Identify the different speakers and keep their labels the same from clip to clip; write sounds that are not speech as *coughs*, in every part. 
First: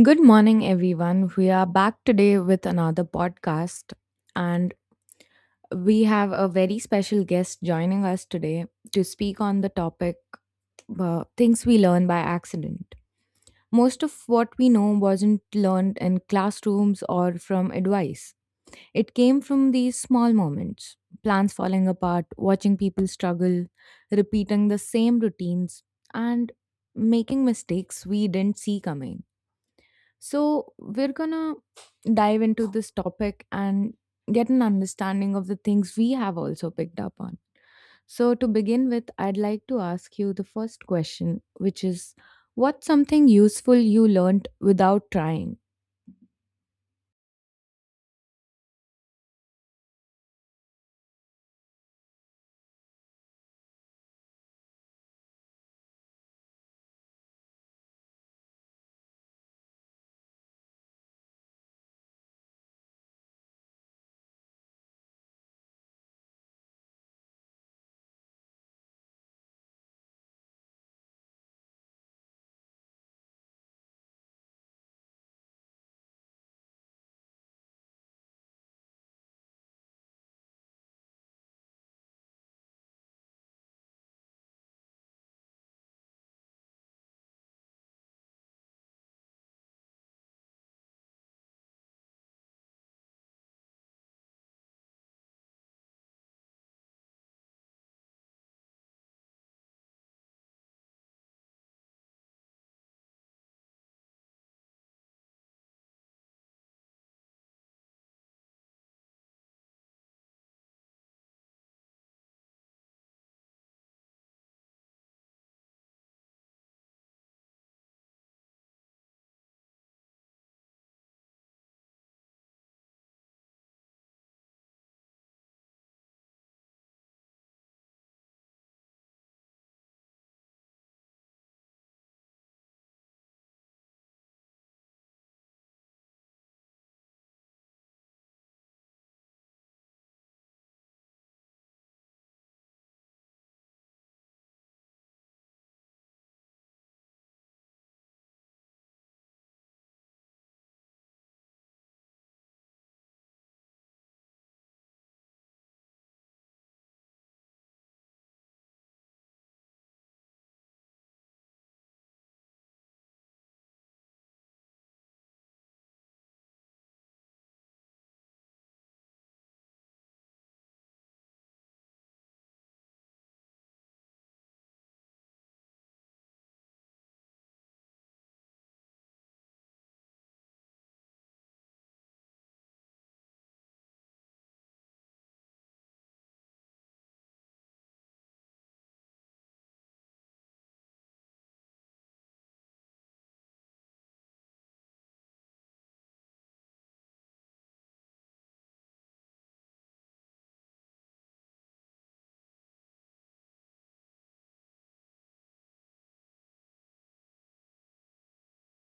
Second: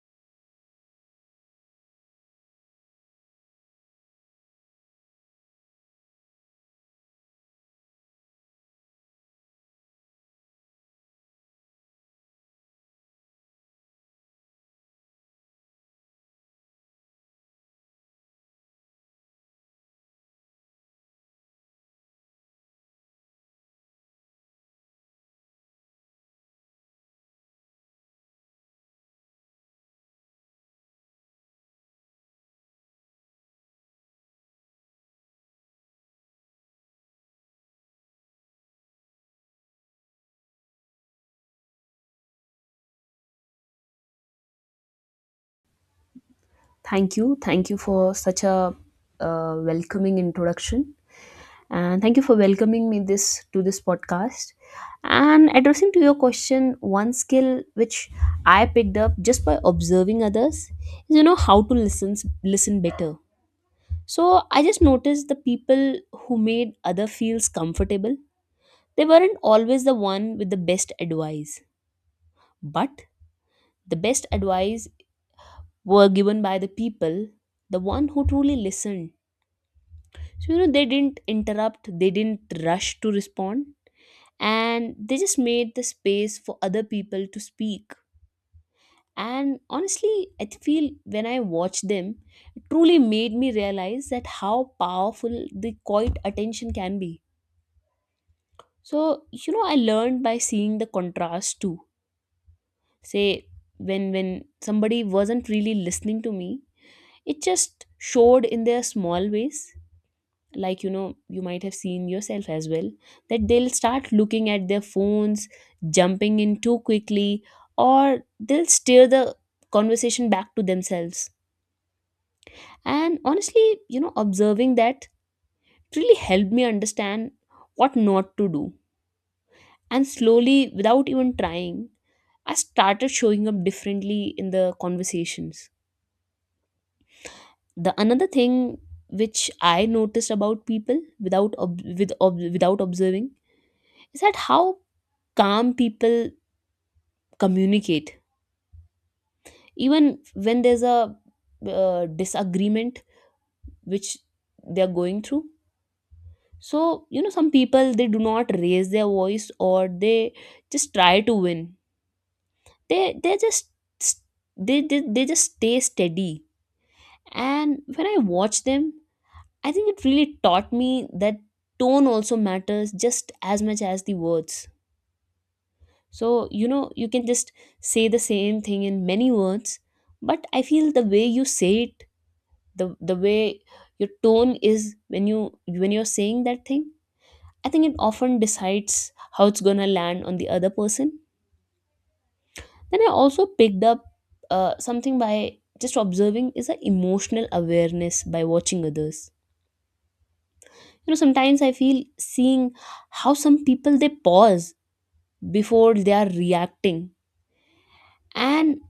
Speaker 1: Good morning, everyone. We are back today with another podcast, and we have a very special guest joining us today to speak on the topic things we learn by accident. Most of what we know wasn't learned in classrooms or from advice, it came from these small moments, plans falling apart, watching people struggle, repeating the same routines, and making mistakes we didn't see coming. So, we're gonna dive into this topic and get an understanding of the things we have also picked up on. So, to begin with, I'd like to ask you the first question, which is, what's something useful you learned without trying?
Speaker 2: Thank you. Thank you for such a welcoming introduction. And thank you for welcoming me this to this podcast. And addressing to your question, one skill which I picked up just by observing others is how to listen better. So I just noticed the people who made other feels comfortable. They weren't always the one with the best advice, but the best advice were given by the people, the one who truly listened. So, they didn't interrupt, they didn't rush to respond, and they just made the space for other people to speak. And honestly, I feel when I watched them, it truly made me realize that how powerful the quiet attention can be. So, I learned by seeing the contrast too. Say, when somebody wasn't really listening to me, it just showed in their small ways. Like you might have seen yourself as well, that they'll start looking at their phones, jumping in too quickly, or they'll steer the conversation back to themselves. And honestly, observing that really helped me understand what not to do. And slowly, without even trying, I started showing up differently in the conversations. The another thing which I noticed about people without ob- with ob- without observing is that how calm people communicate even when there's a disagreement which they're going through. So some people, they do not raise their voice or they just try to win. They they just they they, they just stay steady. And when I watch them, I think it really taught me that tone also matters just as much as the words. So, you can just say the same thing in many words, but I feel the way you say it, the way your tone is when you're saying that thing, I think it often decides how it's gonna land on the other person. Then I also picked up something by just observing is an emotional awareness by watching others. Sometimes I feel seeing how some people, they pause before they are reacting. And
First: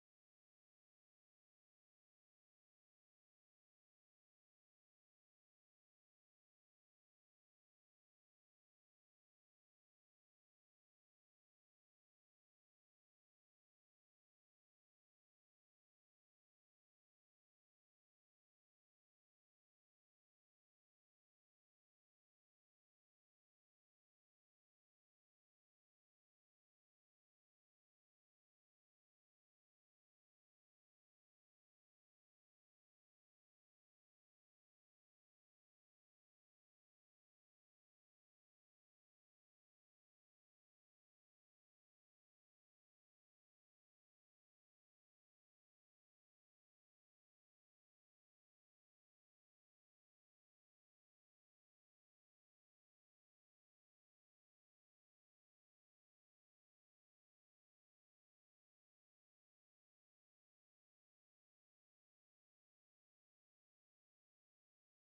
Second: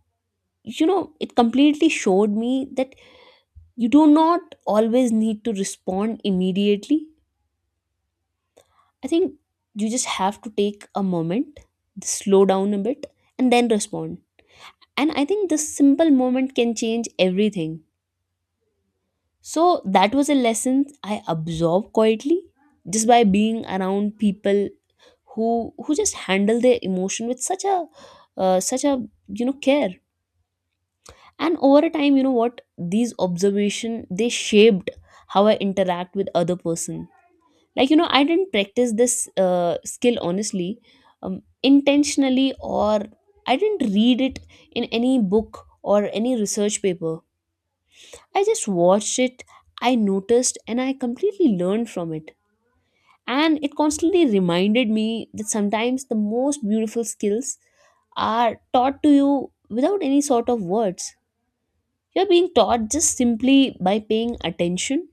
Speaker 2: it completely showed me that you do not always need to respond immediately. I think you just have to take a moment, slow down a bit, and then respond. And I think this simple moment can change everything. So that was a lesson I absorbed quietly, just by being around people who just handle their emotion with such a such a you know care. And over time, you know what these observation, they shaped how I interact with other person. Like I didn't practice this skill, honestly, intentionally, or I didn't read it in any book or any research paper. I just watched it, I noticed, and I completely learned from it. And it constantly reminded me that sometimes the most beautiful skills are taught to you without any sort of words. You're being taught just simply by paying attention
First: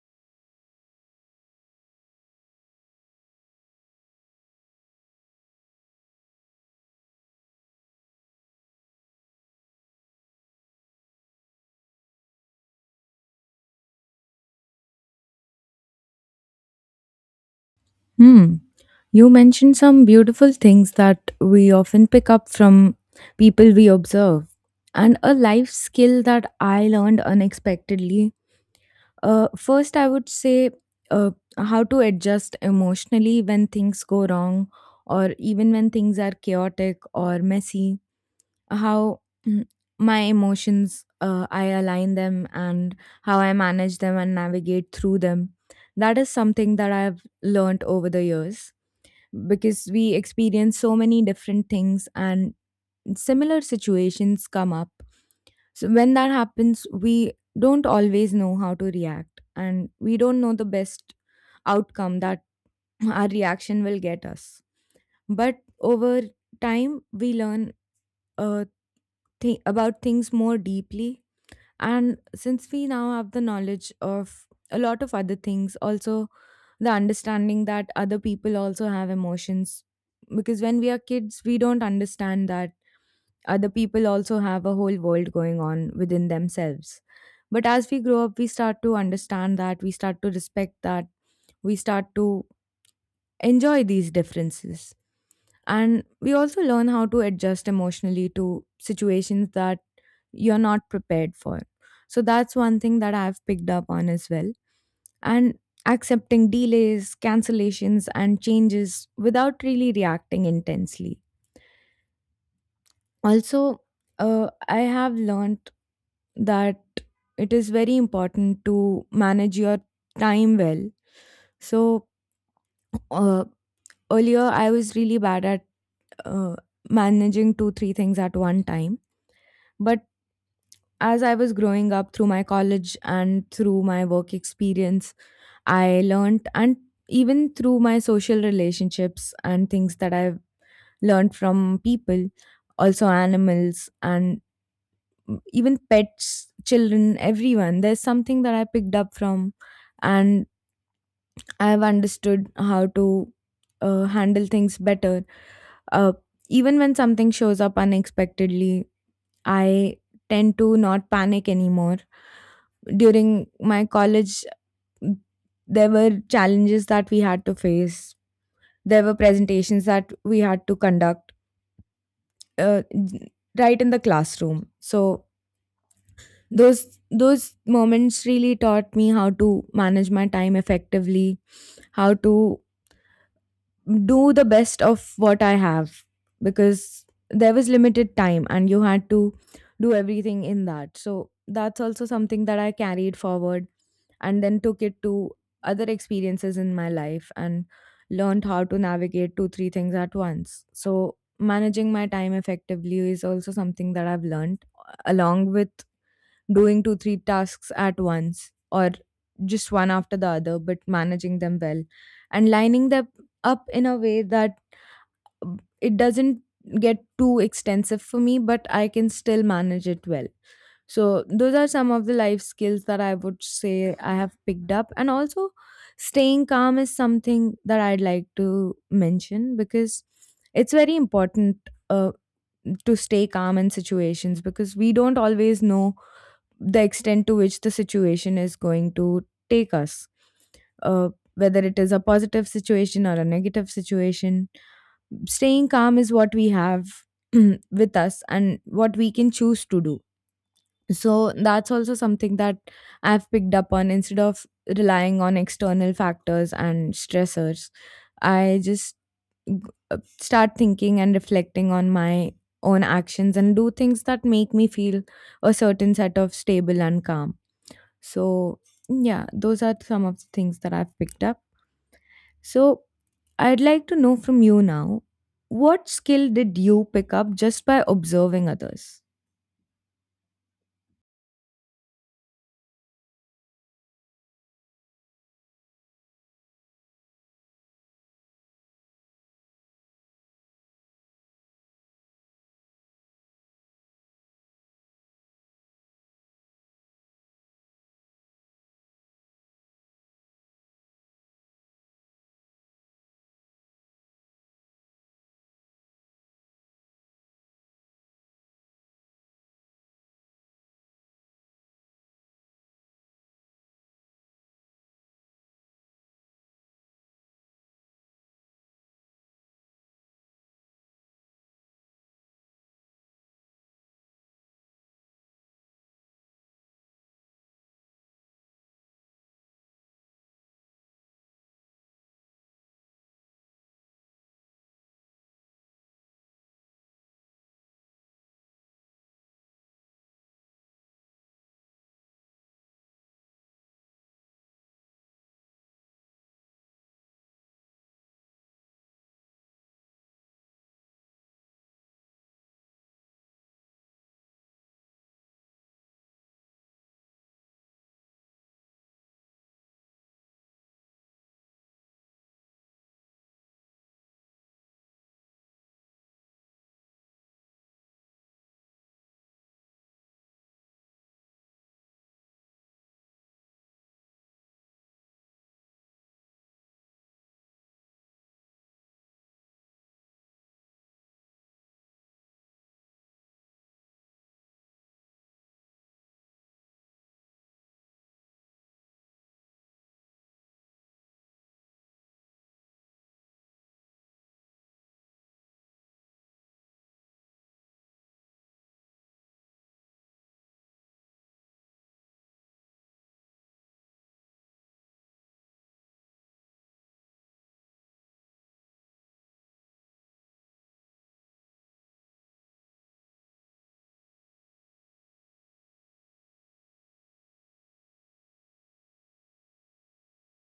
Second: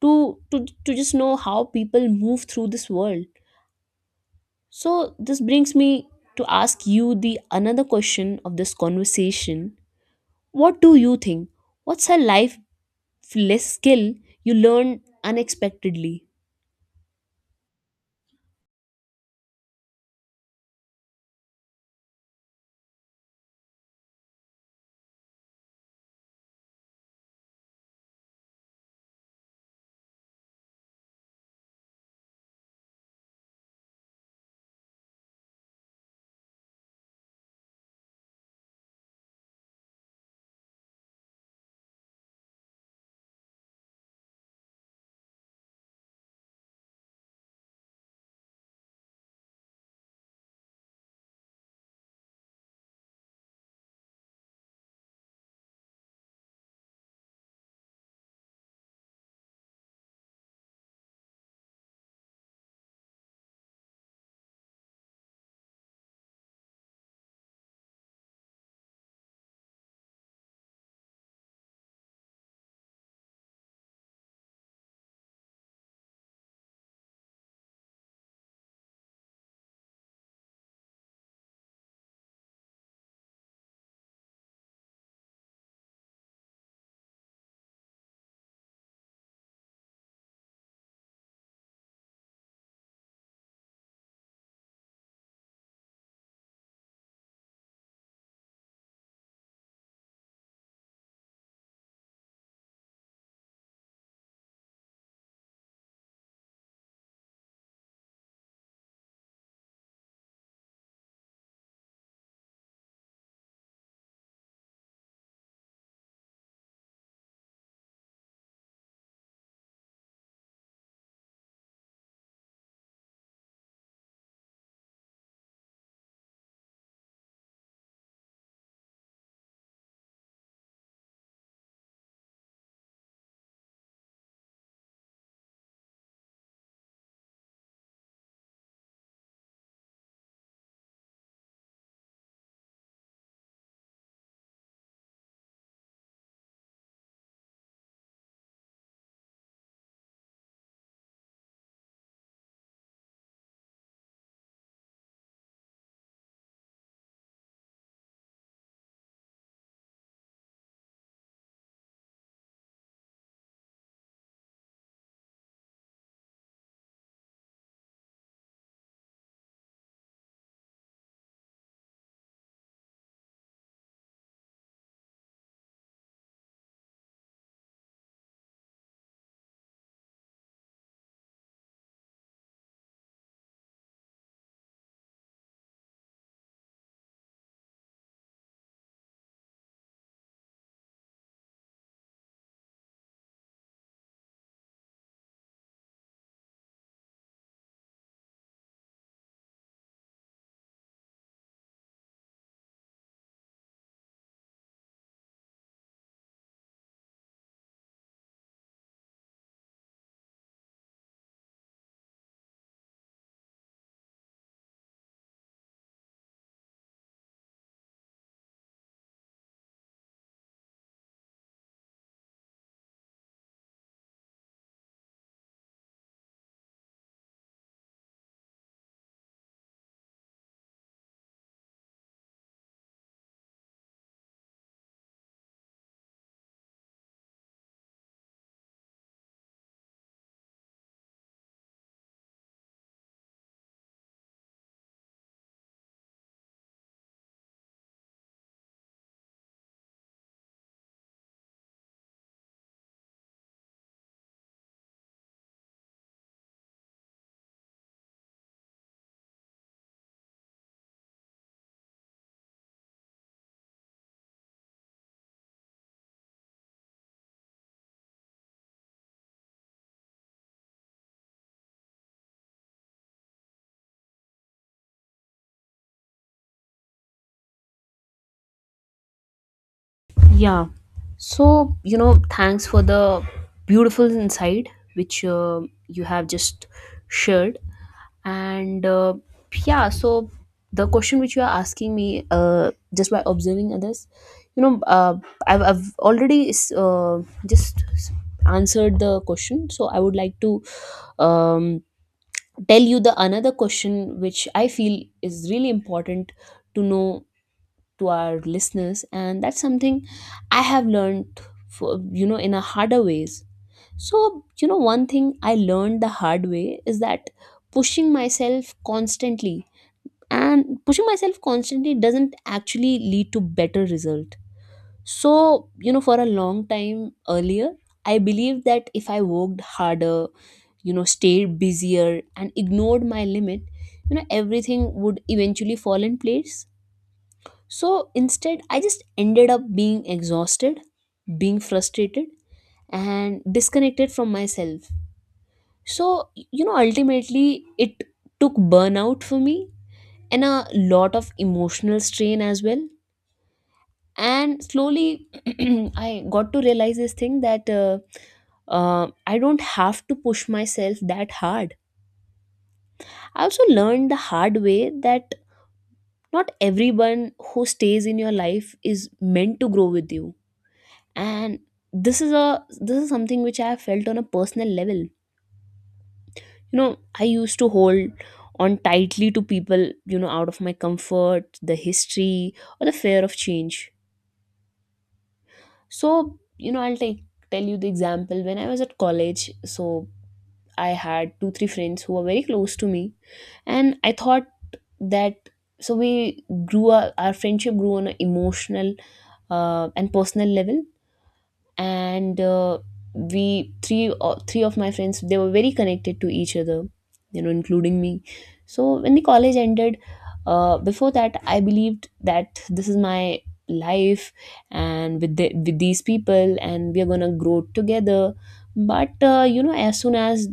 Speaker 2: to to, to just know how people move through this world. So this brings me to ask you the another question of this conversation. What do you think what's a life less skill you learned unexpectedly?
Speaker 1: Hmm. You mentioned some beautiful things that we often pick up from people we observe. And a life skill that I learned unexpectedly. First, I would say uh, how to adjust emotionally when things go wrong, or even when things are chaotic or messy. How, mm, my emotions, I align them and how I manage them and navigate through them. That is something that I've learned over the years, because we experience so many different things and similar situations come up. So when that happens, we don't always know how to react, and we don't know the best outcome that *clears throat* our reaction will get us. But over time, we learn uh, about things more deeply. And since we now have the knowledge of a lot of other things, also the understanding that other people also have emotions. Because when we are kids, we don't understand that other people also have a whole world going on within themselves. But as we grow up, we start to understand that, we start to respect that, we start to enjoy these differences. And we also learn how to adjust emotionally to situations that you're not prepared for. So that's one thing that I've picked up on as well. And accepting delays, cancellations, and changes without really reacting intensely also, I have learned that it is very important to manage your time well. So, uh, earlier I was really bad at uh, managing two, three things at one time. But as I was growing up through my college and through my work experience, I learned, and even through my social relationships and things that I've learned from people, also animals and even pets, children, everyone. There's something that I picked up from, and I've understood how to handle things better. Uh, Even when something shows up unexpectedly, I tend to not panic anymore. During my college, there were challenges that we had to face, there were presentations that we had to conduct uh, right in the classroom. So, those moments really taught me how to manage my time effectively, how to do the best of what I have, because there was limited time and you had to do everything in that. So that's also something that I carried forward and then took it to other experiences in my life and learned how to navigate two, three things at once. So managing my time effectively is also something that I've learned, along with doing two, three tasks at once or just one after the other, but managing them well and lining them up in a way that, it doesn't get too extensive for me, but I can still manage it well. So, those are some of the life skills that I would say I have picked up. And also, staying calm is something that I'd like to mention, because it's very important uh, to stay calm in situations, because we don't always know the extent to which the situation is going to take us, uh, whether it is a positive situation or a negative situation. Staying calm is what we have *clears throat* with us and what we can choose to do. So that's also something that I've picked up on, instead of relying on external factors and stressors. I just g- start thinking and reflecting on my own actions and do things that make me feel a certain set of stable and calm. So, yeah, those are some of the things that I've picked up. So, I'd like to know from you now, what skill did you pick up just by observing others?
Speaker 2: Yeah. So, thanks for the beautiful insight which you have just shared. And yeah, so the question which you are asking me, just by observing others, you know, uh, I've already just answered the question. So I would like to um, tell you the another question which I feel is really important to know to our listeners. And that's something I have learned for, you know in a harder ways. So one thing I learned the hard way is that pushing myself constantly and pushing myself constantly doesn't actually lead to better result. So for a long time earlier, I believed that if I worked harder, stayed busier, and ignored my limit, everything would eventually fall in place. So instead, I just ended up being exhausted, being frustrated, and disconnected from myself. So, ultimately, it took burnout for me and a lot of emotional strain as well. And slowly, *clears throat* I got to realize this thing that I don't have to push myself that hard. I also learned the hard way that not everyone who stays in your life is meant to grow with you. And this is something which I have felt on a personal level. I used to hold on tightly to people, out of my comfort, the history or the fear of change. So I'll take tell you the example when I was at college. So I had two three friends who were very close to me, and I thought that so our friendship grew on an emotional and personal level. And we three three of my friends, they were very connected to each other, including me. So when the college ended, before that I believed that this is my life, and with these people, and we are going to grow together. But as soon as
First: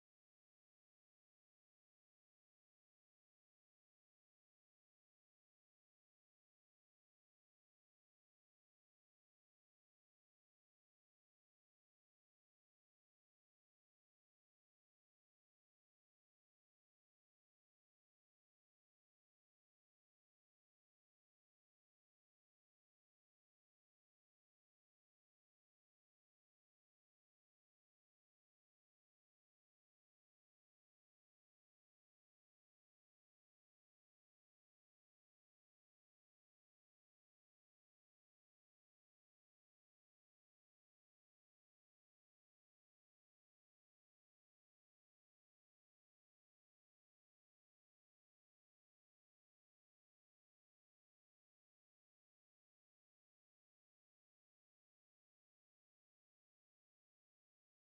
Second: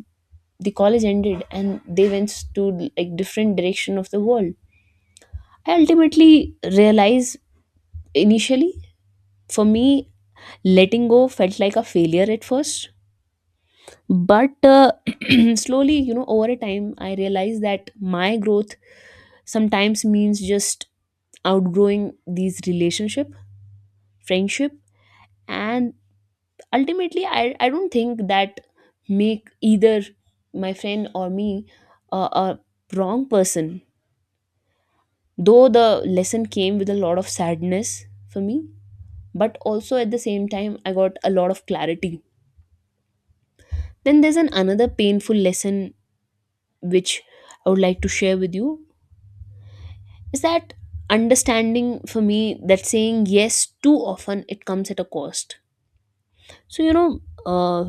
Speaker 2: the college ended and they went to like different direction of the world, I ultimately realized, initially for me, letting go felt like a failure at first. But *clears throat* slowly, over a time I realized that my growth sometimes means just outgrowing these relationship, friendship. And ultimately, I don't think that make either my friend or me a wrong person. Though the lesson came with a lot of sadness for me, but also at the same time I got a lot of clarity. Then there's an another painful lesson which I would like to share with you, is that understanding for me that saying yes too often, it comes at a cost. So uh,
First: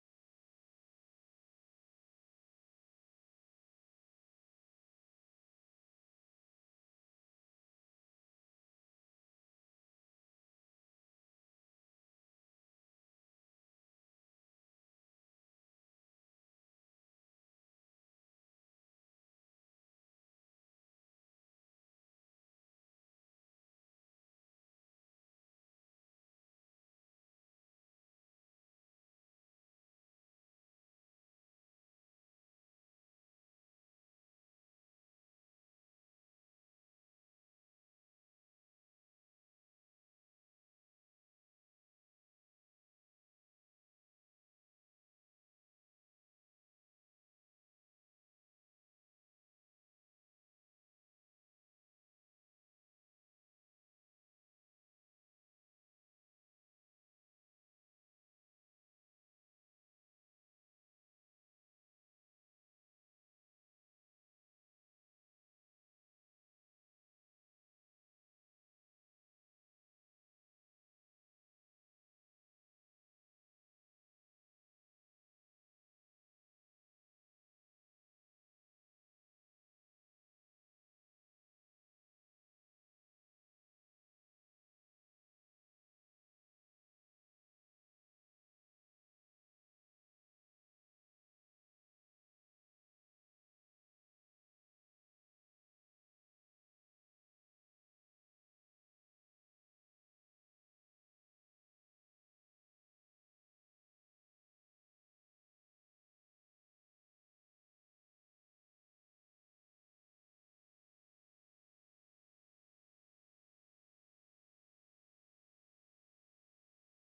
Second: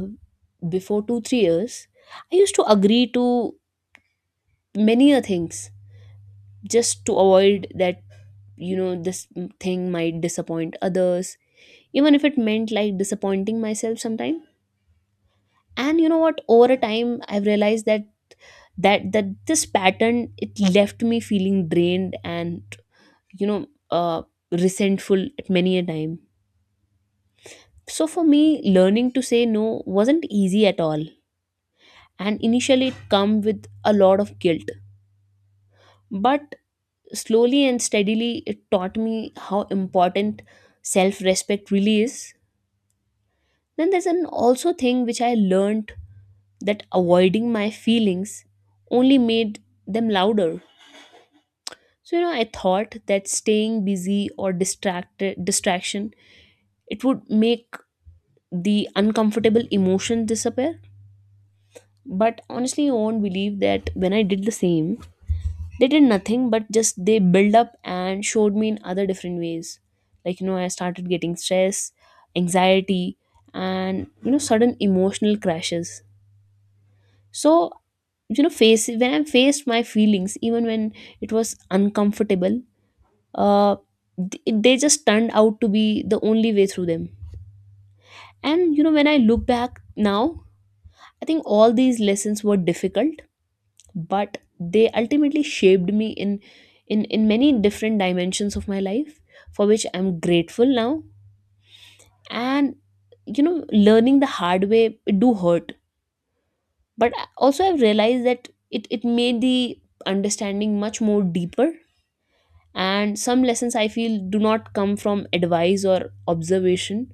Speaker 2: before two three years, I used to agree to many a things, just to avoid that, this thing might disappoint others, even if it meant like disappointing myself sometime. And you know what over a time, I've realized that that this pattern, it left me feeling drained and you know uh, resentful at many a time. So for me, learning to say no wasn't easy at all. And initially it come with a lot of guilt. But slowly and steadily, it taught me how important self-respect really is. Then there's an also thing which I learned, that avoiding my feelings only made them louder. So I thought that staying busy or distracted distraction, it would make the uncomfortable emotion disappear. But honestly, you won't believe that when I did the same, they did nothing but just they build up and showed me in other different ways. Like I started getting stress, anxiety, and sudden emotional crashes. So you know face when I faced my feelings, even when it was uncomfortable, uh they just turned out to be the only way through them. And when I look back now, I think all these lessons were difficult, but they ultimately shaped me in many different dimensions of my life, for which I'm grateful now. And learning the hard way, it do hurt. But also, I've realized that it made the understanding much more deeper. And some lessons, I feel, do not come from advice or observation.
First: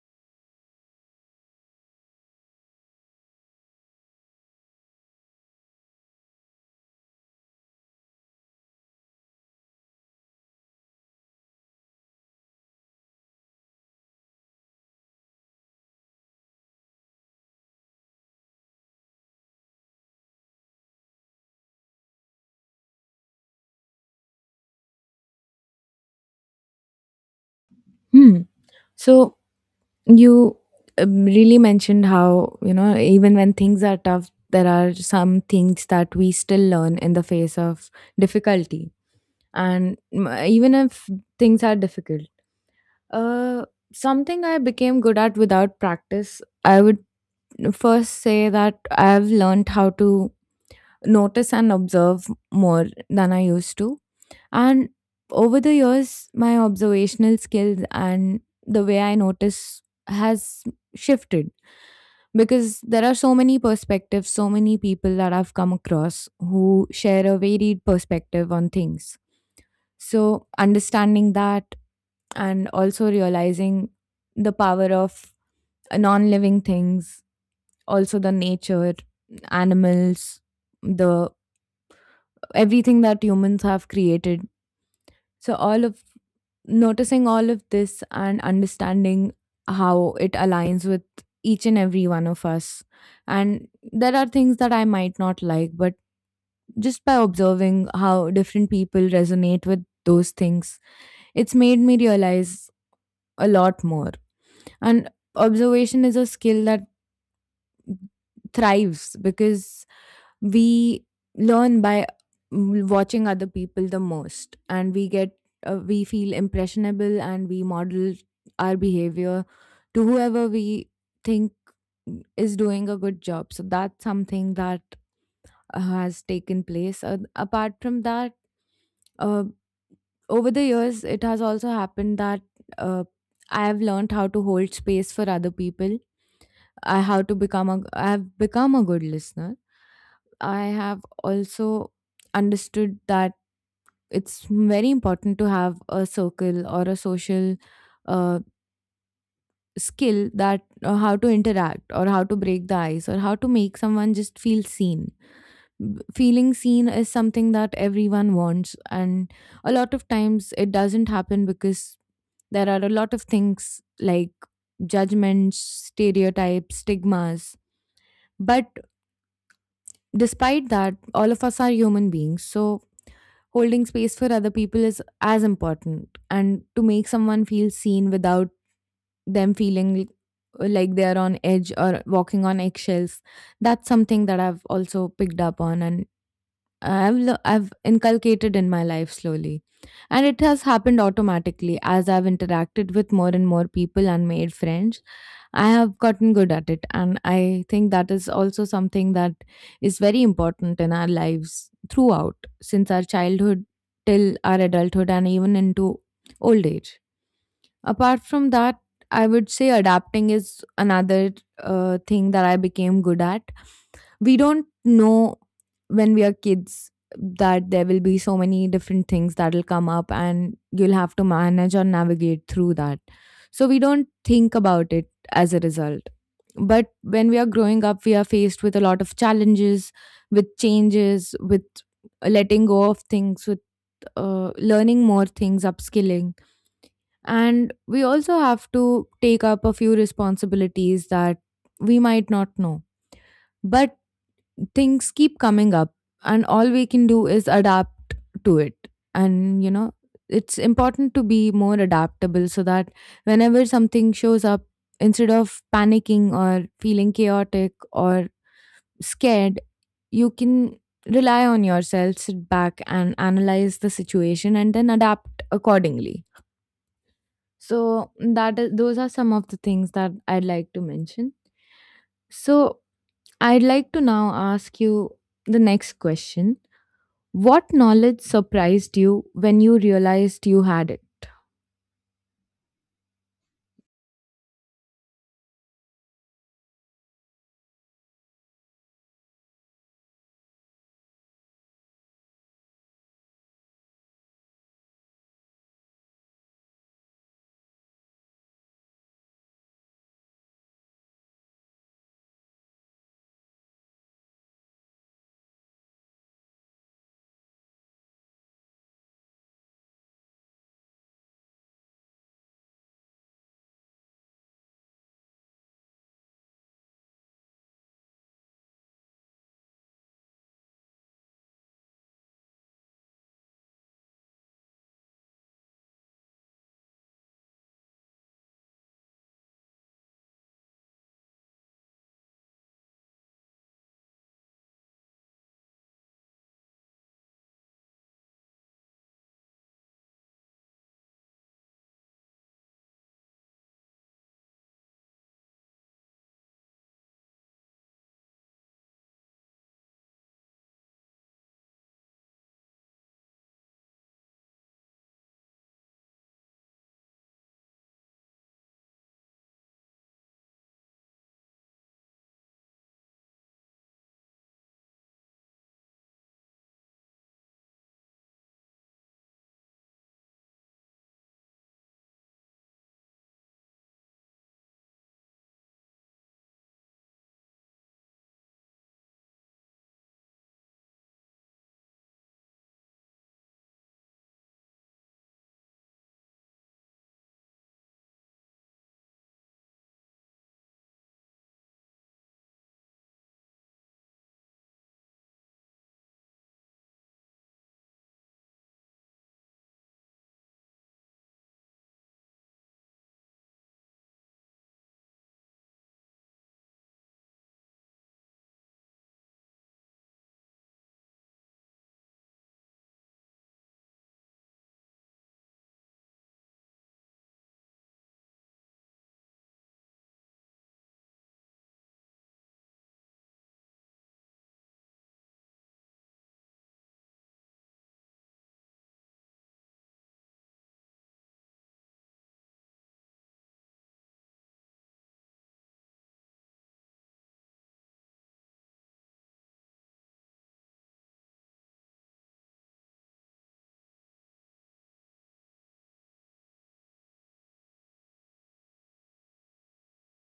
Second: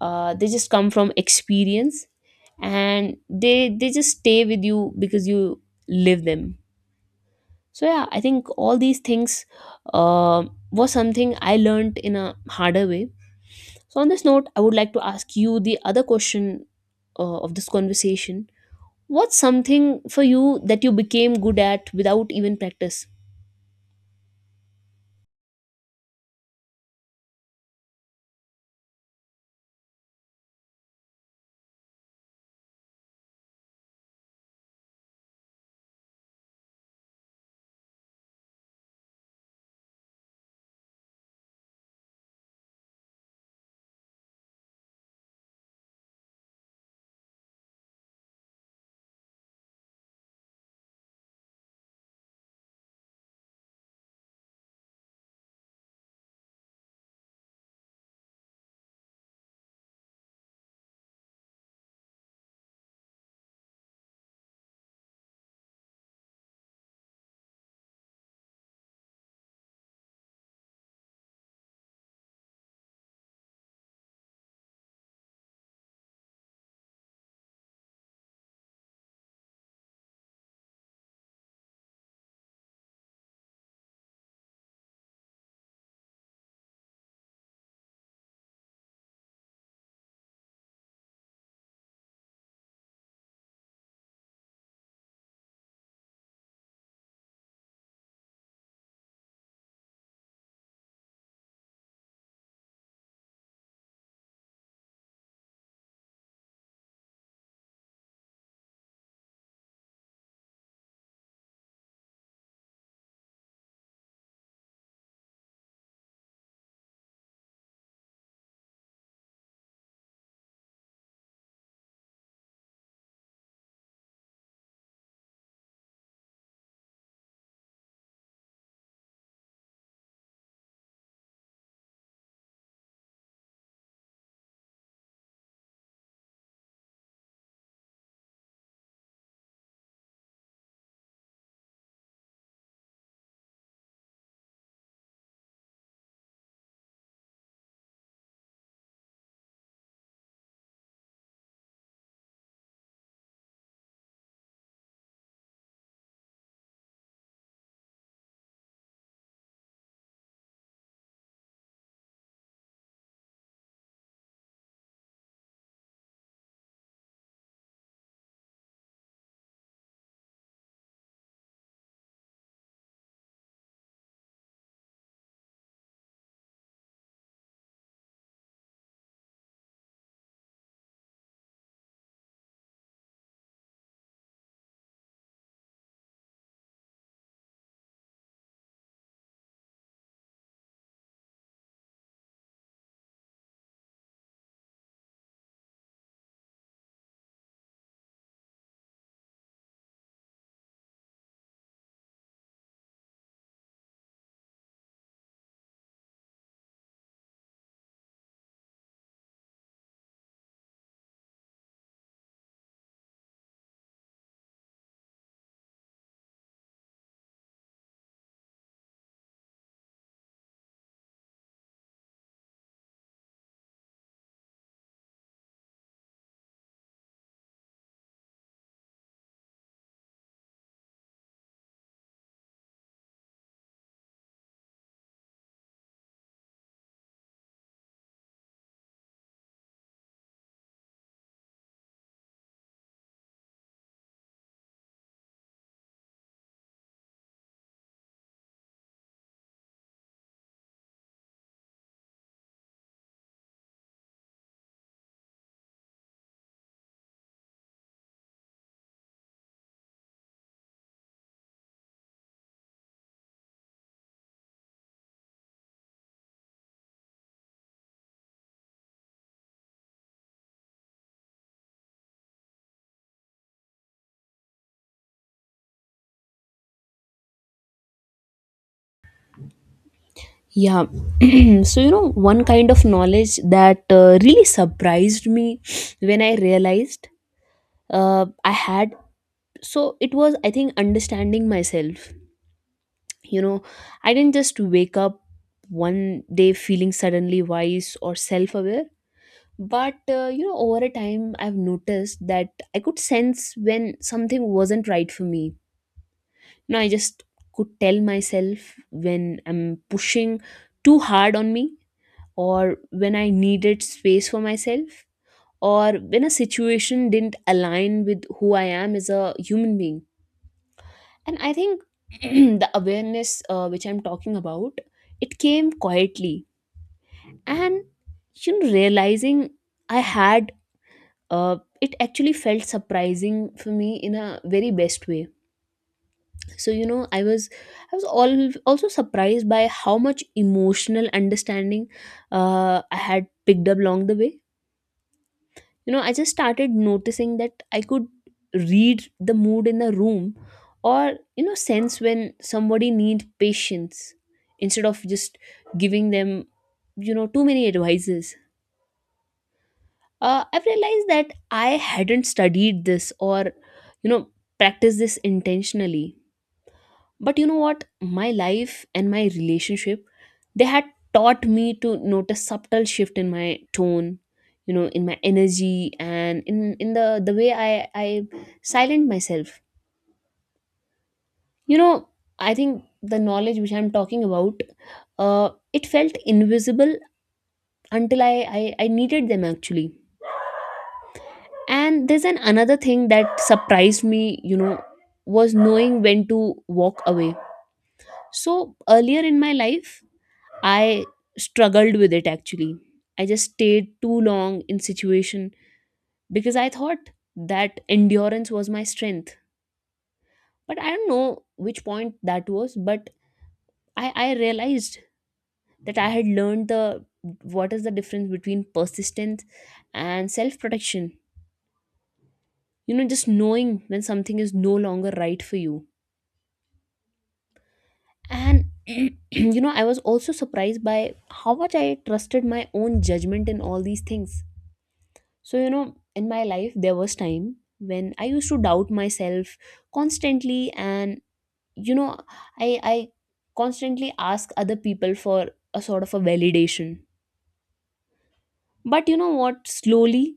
Speaker 2: They just come from experience, and they just stay with you because you live them. So yeah, I think all these things uh, was something I learned in a harder way. So on this note, I would like to ask you the other question of this conversation. What's something for you that you became good at without even practice?
Speaker 1: Hmm. So, you really mentioned how, you know, even when things are tough, there are some things that we still learn in the face of difficulty. And, even if things are difficult, uh, something I became good at without practice, I would first say that I've learned how to notice and observe more than I used to. And over the years, my observational skills and the way I notice has shifted, because there are so many perspectives, so many people that I've come across who share a varied perspective on things. So, understanding that, and also realizing the power of non living things, also the nature, animals, the everything that humans have created. So all of noticing all of this and understanding how it aligns with each and every one of us. And there are things that I might not like, but just by observing how different people resonate with those things, it's made me realize a lot more. And observation is a skill that thrives because we learn by, watching other people the most, and we get, we feel impressionable and we model our behavior to whoever we think is doing a good job. So that's something that has taken place, apart from that, uh, over the years it has also happened that uh, I have learned how to hold space for other people. I have become a good listener. I have also understood that it's very important to have a circle or a social uh, skill, that how to interact or how to break the ice or how to make someone just feel seen. Feeling seen is something that everyone wants, and a lot of times it doesn't happen because there are a lot of things like judgments, stereotypes, stigmas. But despite that, all of us are human beings, so holding space for other people is as important. And to make someone feel seen without them feeling like they are on edge or walking on eggshells, that's something that I've also picked up on, and I've inculcated in my life slowly. And it has happened automatically as I've interacted with more and more people and made friends. I have gotten good at it. And I think that is also something that is very important in our lives throughout, since our childhood till our adulthood and even into old age. Apart from that, I would say adapting is another thing that I became good at. We don't know when we are kids that there will be so many different things that will come up, and you'll have to manage or navigate through that. So we don't think about it as a result. But when we are growing up, we are faced with a lot of challenges, with changes, with letting go of things, with learning more things, upskilling, and we also have to take up a few responsibilities that we might not know. But things keep coming up, and all we can do is adapt to it. And, you know, it's important to be more adaptable, so that whenever something shows up, instead of panicking or feeling chaotic or scared, you can rely on yourself, sit back and analyze the situation, and then adapt accordingly. So that is those are some of the things that I'd like to mention. So I'd like to now ask you the next question. What knowledge surprised you when you realized you
Speaker 2: Yeah.
Speaker 1: had it?
Speaker 2: *clears throat* So one kind of knowledge that really surprised me *sniffs* when I realized I had, so it was, I think, understanding myself. you know I didn't just wake up one day feeling suddenly wise or self-aware. But over a time, I've noticed that I could sense when something wasn't right for me. I just could tell myself when I'm pushing too hard on me, or when I needed space for myself, or when a situation didn't align with who I am as a human being. And I think *clears throat* the awareness which I'm talking about, it came quietly. And realizing I had uh, it actually felt surprising for me in a very best way. So I was all also surprised by how much emotional understanding I had picked up along the way. I just started noticing that I could read the mood in the room or you Know sense when somebody needs patience instead of just giving them too many advices. I've realized that I hadn't studied this or you know practiced this intentionally. But you know what, my life and my relationship, they had taught me to notice subtle shift in my tone, in my energy, and in the way I silent myself. you know I think the knowledge which I'm talking about, uh it felt invisible until I needed them actually. And there's an another thing that surprised me, was knowing when to walk away. So earlier in my life, I struggled with it actually. I just stayed too long in situation because I thought that endurance was my strength. But I don't know which point that was, but I realized that I had learned the what is the difference between persistence and self protection. You know, just knowing when something is no longer right for you. And *clears throat* you know, I was also surprised by how much I trusted my own judgment in all these things. So, you know, in my life, there was time when I used to doubt myself constantly, and you know, I constantly ask other people for a sort of a validation. But you know what? Slowly,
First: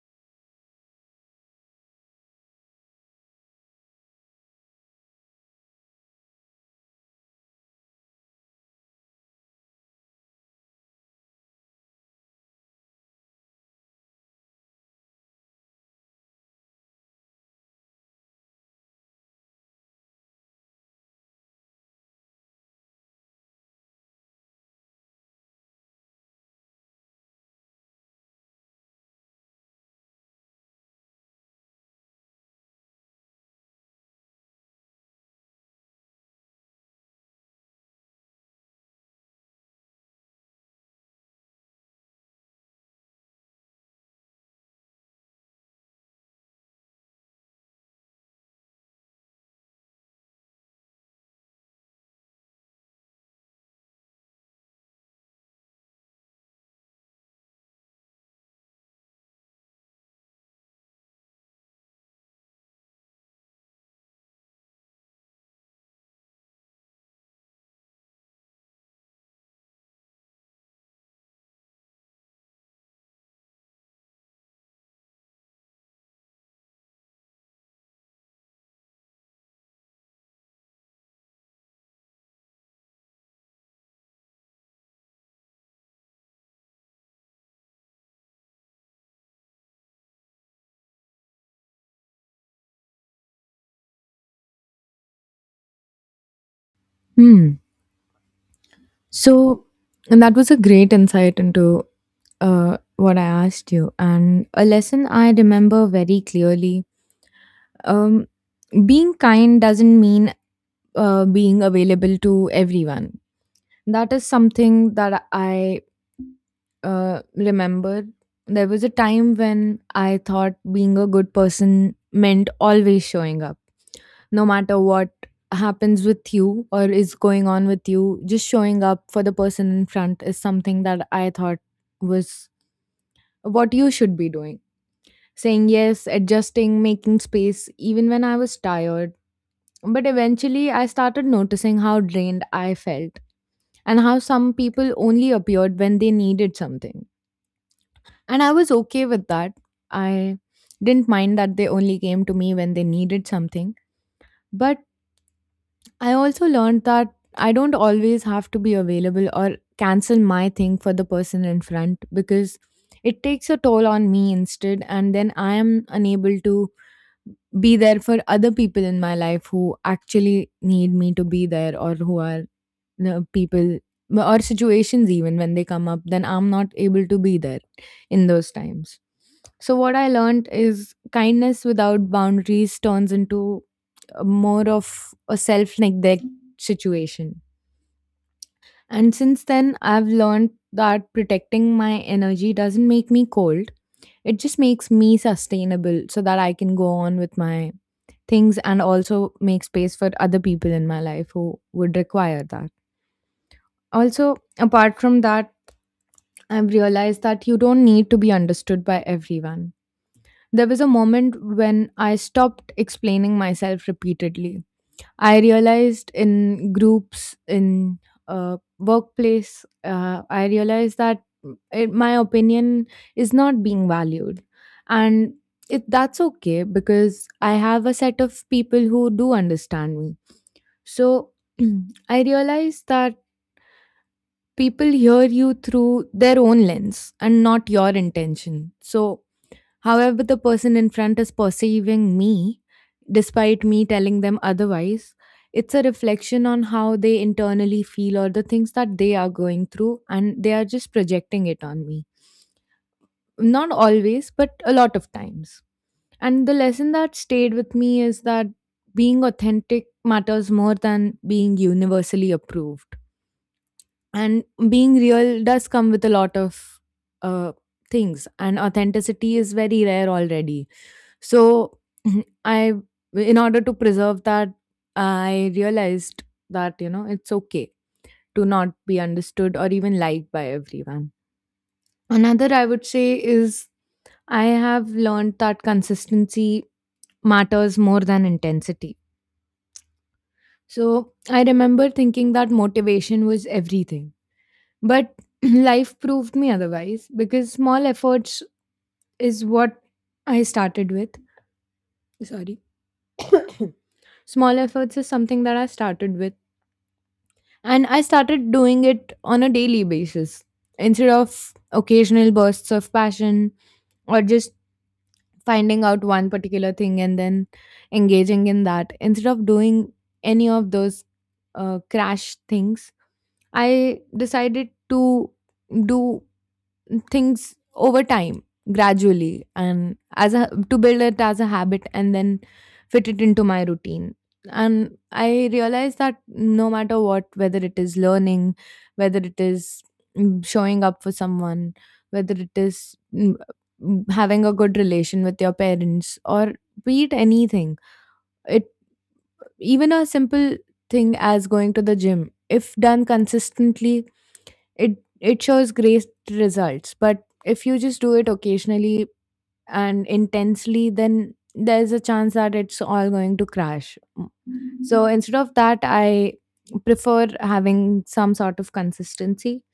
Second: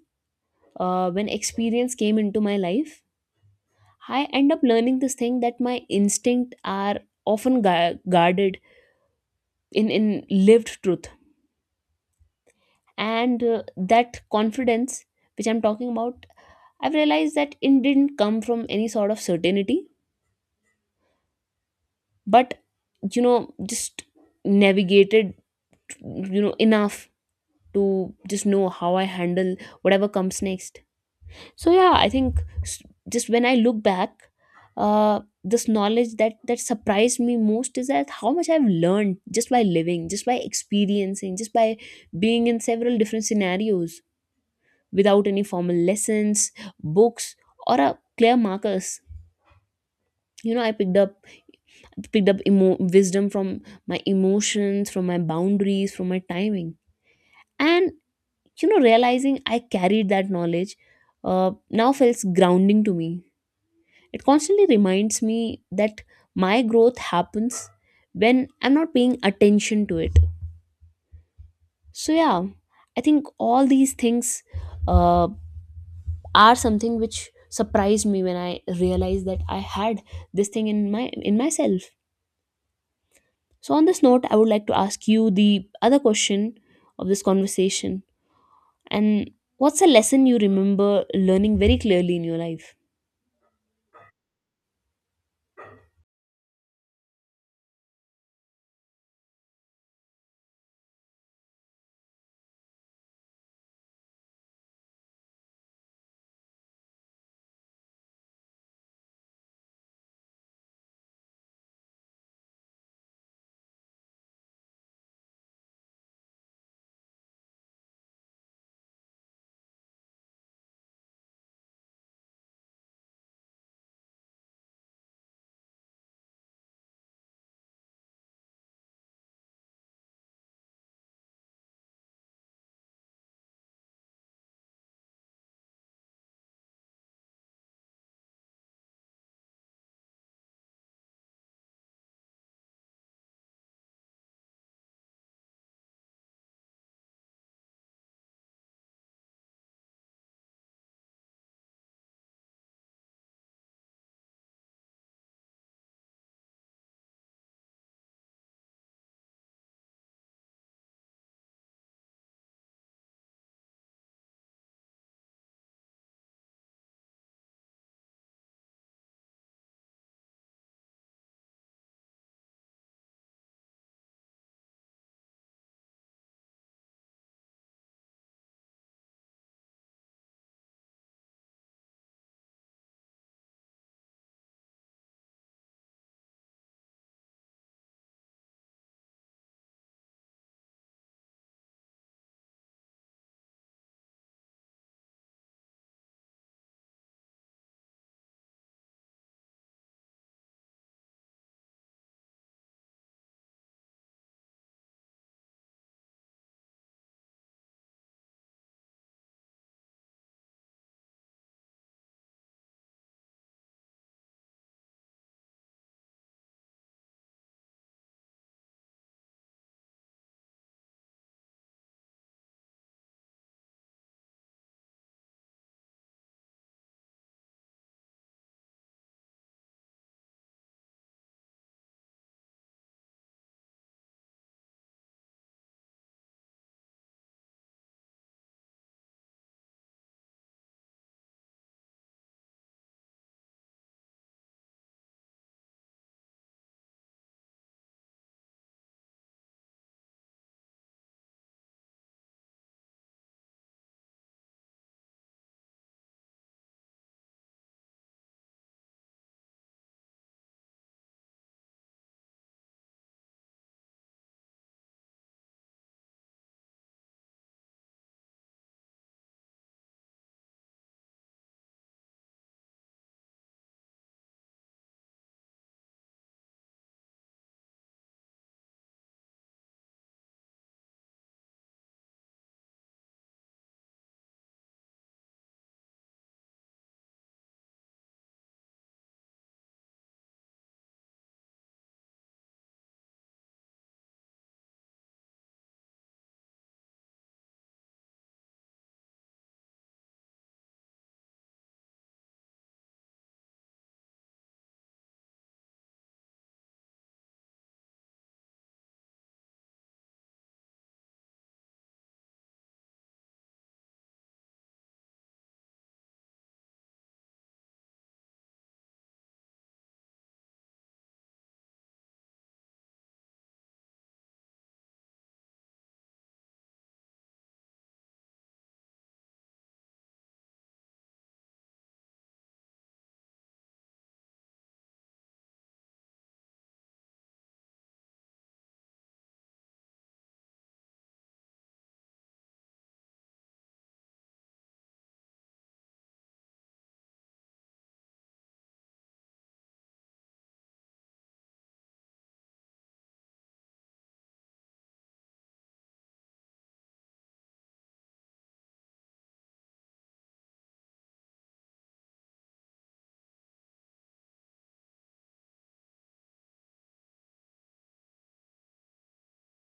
Speaker 2: when experience came into my life, I end up learning this thing that my instinct are often guarded in lived truth, and that confidence which I'm talking about, I've realized that it didn't come from any sort of certainty, but just navigated enough to just know how I handle whatever comes next. So yeah, I think just when I look back, this knowledge that surprised me most is that how much I've learned just by living, just by experiencing, just by being in several different scenarios without any formal lessons, books, or a clear markers. You know, I picked up wisdom from my emotions, from my boundaries, from my timing. And, you know, realizing I carried that knowledge now feels grounding to me. It constantly reminds me that my growth happens when I'm not paying attention to it. So, yeah, I think all these things uh, are something which surprised me when I realized that I had this thing in my in myself. So, on this note, I would like to ask you the other question of this conversation. And what's a lesson you remember learning very clearly in your life?
Speaker 1: Hmm. So, and that was a great insight into what I asked you. And a lesson I remember very clearly, um, being kind doesn't mean being available to everyone. That is something that I, remember. There was a time when I thought being a good person meant always showing up, no matter what happens with you or is going on with you. Just showing up for the person in front is something that I thought was what you should be doing. Saying yes, adjusting, making space, even when I was tired. But eventually, I started noticing how drained I felt and how some people only appeared when they needed something. And I was okay with that. I didn't mind that they only came to me when they needed something. But I also learned that I don't always have to be available or cancel my thing for the person in front, because it takes a toll on me instead. And then I am unable to be there for other people in my life who actually need me to be there or who are no, people or situations. Even when they come up, then I'm not able to be there in those times. So what I learned is kindness without boundaries turns into a more of a self neglect situation. And since then I've learned that protecting my energy doesn't make me cold, it just makes me sustainable, so that I can go on with my things and also make space for other people in my life who would require that. Also, apart from that, I've realized that you don't need to be understood by everyone. There was a moment when I stopped explaining myself repeatedly. I realized in groups, in workplace, I realized that my opinion is not being valued. And that's okay because I have a set of people who do understand me. So *clears throat* I realized that people hear you through their own lens and not your intention. So, however the person in front is perceiving me, despite me telling them otherwise, it's a reflection on how they internally feel or the things that they are going through, and they are just projecting it on me. Not always, but a lot of times. And the lesson that stayed with me is that being authentic matters more than being universally approved, and being real does come with a lot of uh, things, and authenticity is very rare already. So, *clears throat* I, in order to preserve that, I realized that, you know, it's okay to not be understood or even liked by everyone. Another, I would say, is I have learned that consistency matters more than intensity. So I remember thinking that motivation was everything. But *laughs* *clears throat* life proved me otherwise, because small efforts is what I started with. Sorry. *coughs* Small efforts is something that I started with. And I started doing it on a daily basis instead of occasional bursts of passion, or just finding out one particular thing and then engaging in that. Instead of doing any of those crash things, I decided to do things over time gradually, and as a to build it as a habit and then fit it into my routine. And I realized that no matter what, whether it is learning, whether it is showing up for someone, whether it is having a good relation with your parents, or be it anything, it even a simple thing as going to the gym, if done consistently, it it shows great results. But if you just do it occasionally and intensely, then there's a chance that it's all going to crash. Mm. So instead of that, I prefer having some sort of consistency.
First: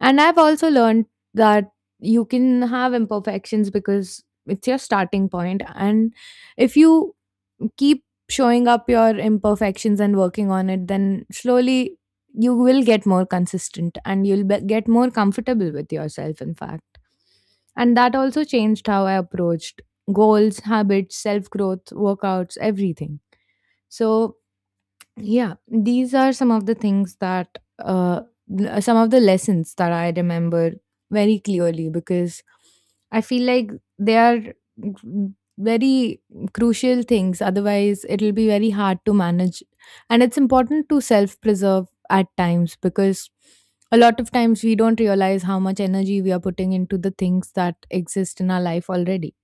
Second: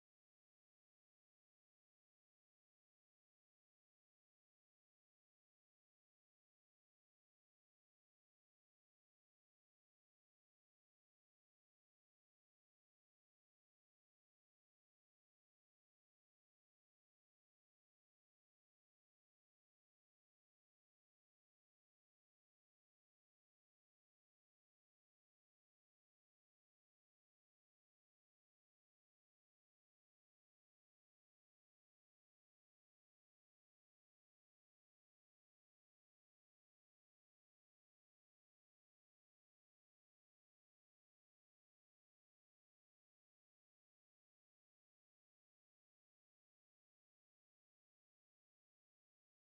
Speaker 1: And I've also learned that you can have imperfections because it's your starting point. And if you keep showing up your imperfections and working on it, then slowly you will get more consistent and you'll get more comfortable with yourself, in fact. And that also changed how I approached goals, habits, self growth, workouts, everything. So yeah, these are some of the things that, uh, some of the lessons that I remember very clearly because I feel like they are g- very crucial things. Otherwise, it'll be very hard to manage. And it's important to self preserve at times, because a lot of times we don't realize how much energy we are putting into the things that exist in our life already.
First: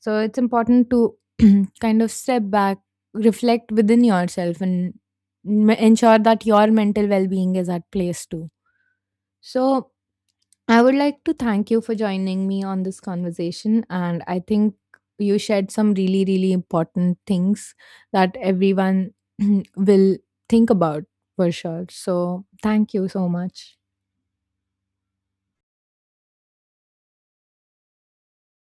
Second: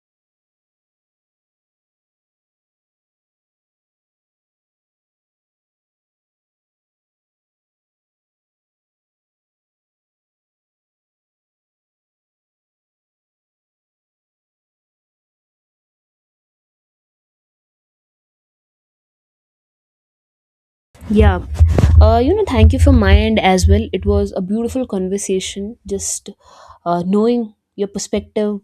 Speaker 1: So it's important to *clears throat* kind of step back, reflect within yourself, and ensure that your mental well being is at place too. So I would like to thank you for joining me on this conversation. And I think you shared some really, really important things that everyone *clears throat* will think about
Speaker 2: Yeah,
Speaker 1: for sure.
Speaker 2: you know,
Speaker 1: So
Speaker 2: thank you
Speaker 1: thank
Speaker 2: from
Speaker 1: you
Speaker 2: my
Speaker 1: so
Speaker 2: end as
Speaker 1: much.
Speaker 2: well. It was a beautiful conversation, just knowing your perspective,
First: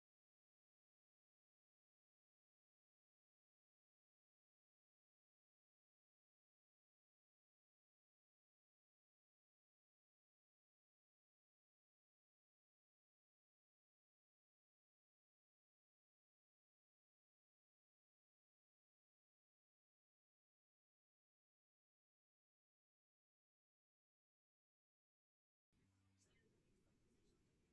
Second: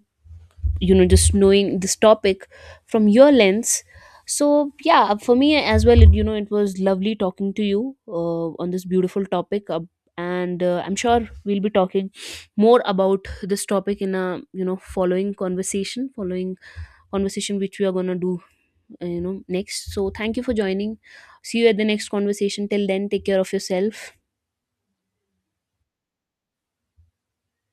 Speaker 2: you know, just knowing this topic from your lens. So yeah, for me as well, it, you know, it was lovely talking to you on this beautiful topic. And I'm sure we'll be talking more about this topic in a, you know, following conversation, which we are going to do you know next. So thank you for joining. See you at the next conversation. Till then, take care of yourself.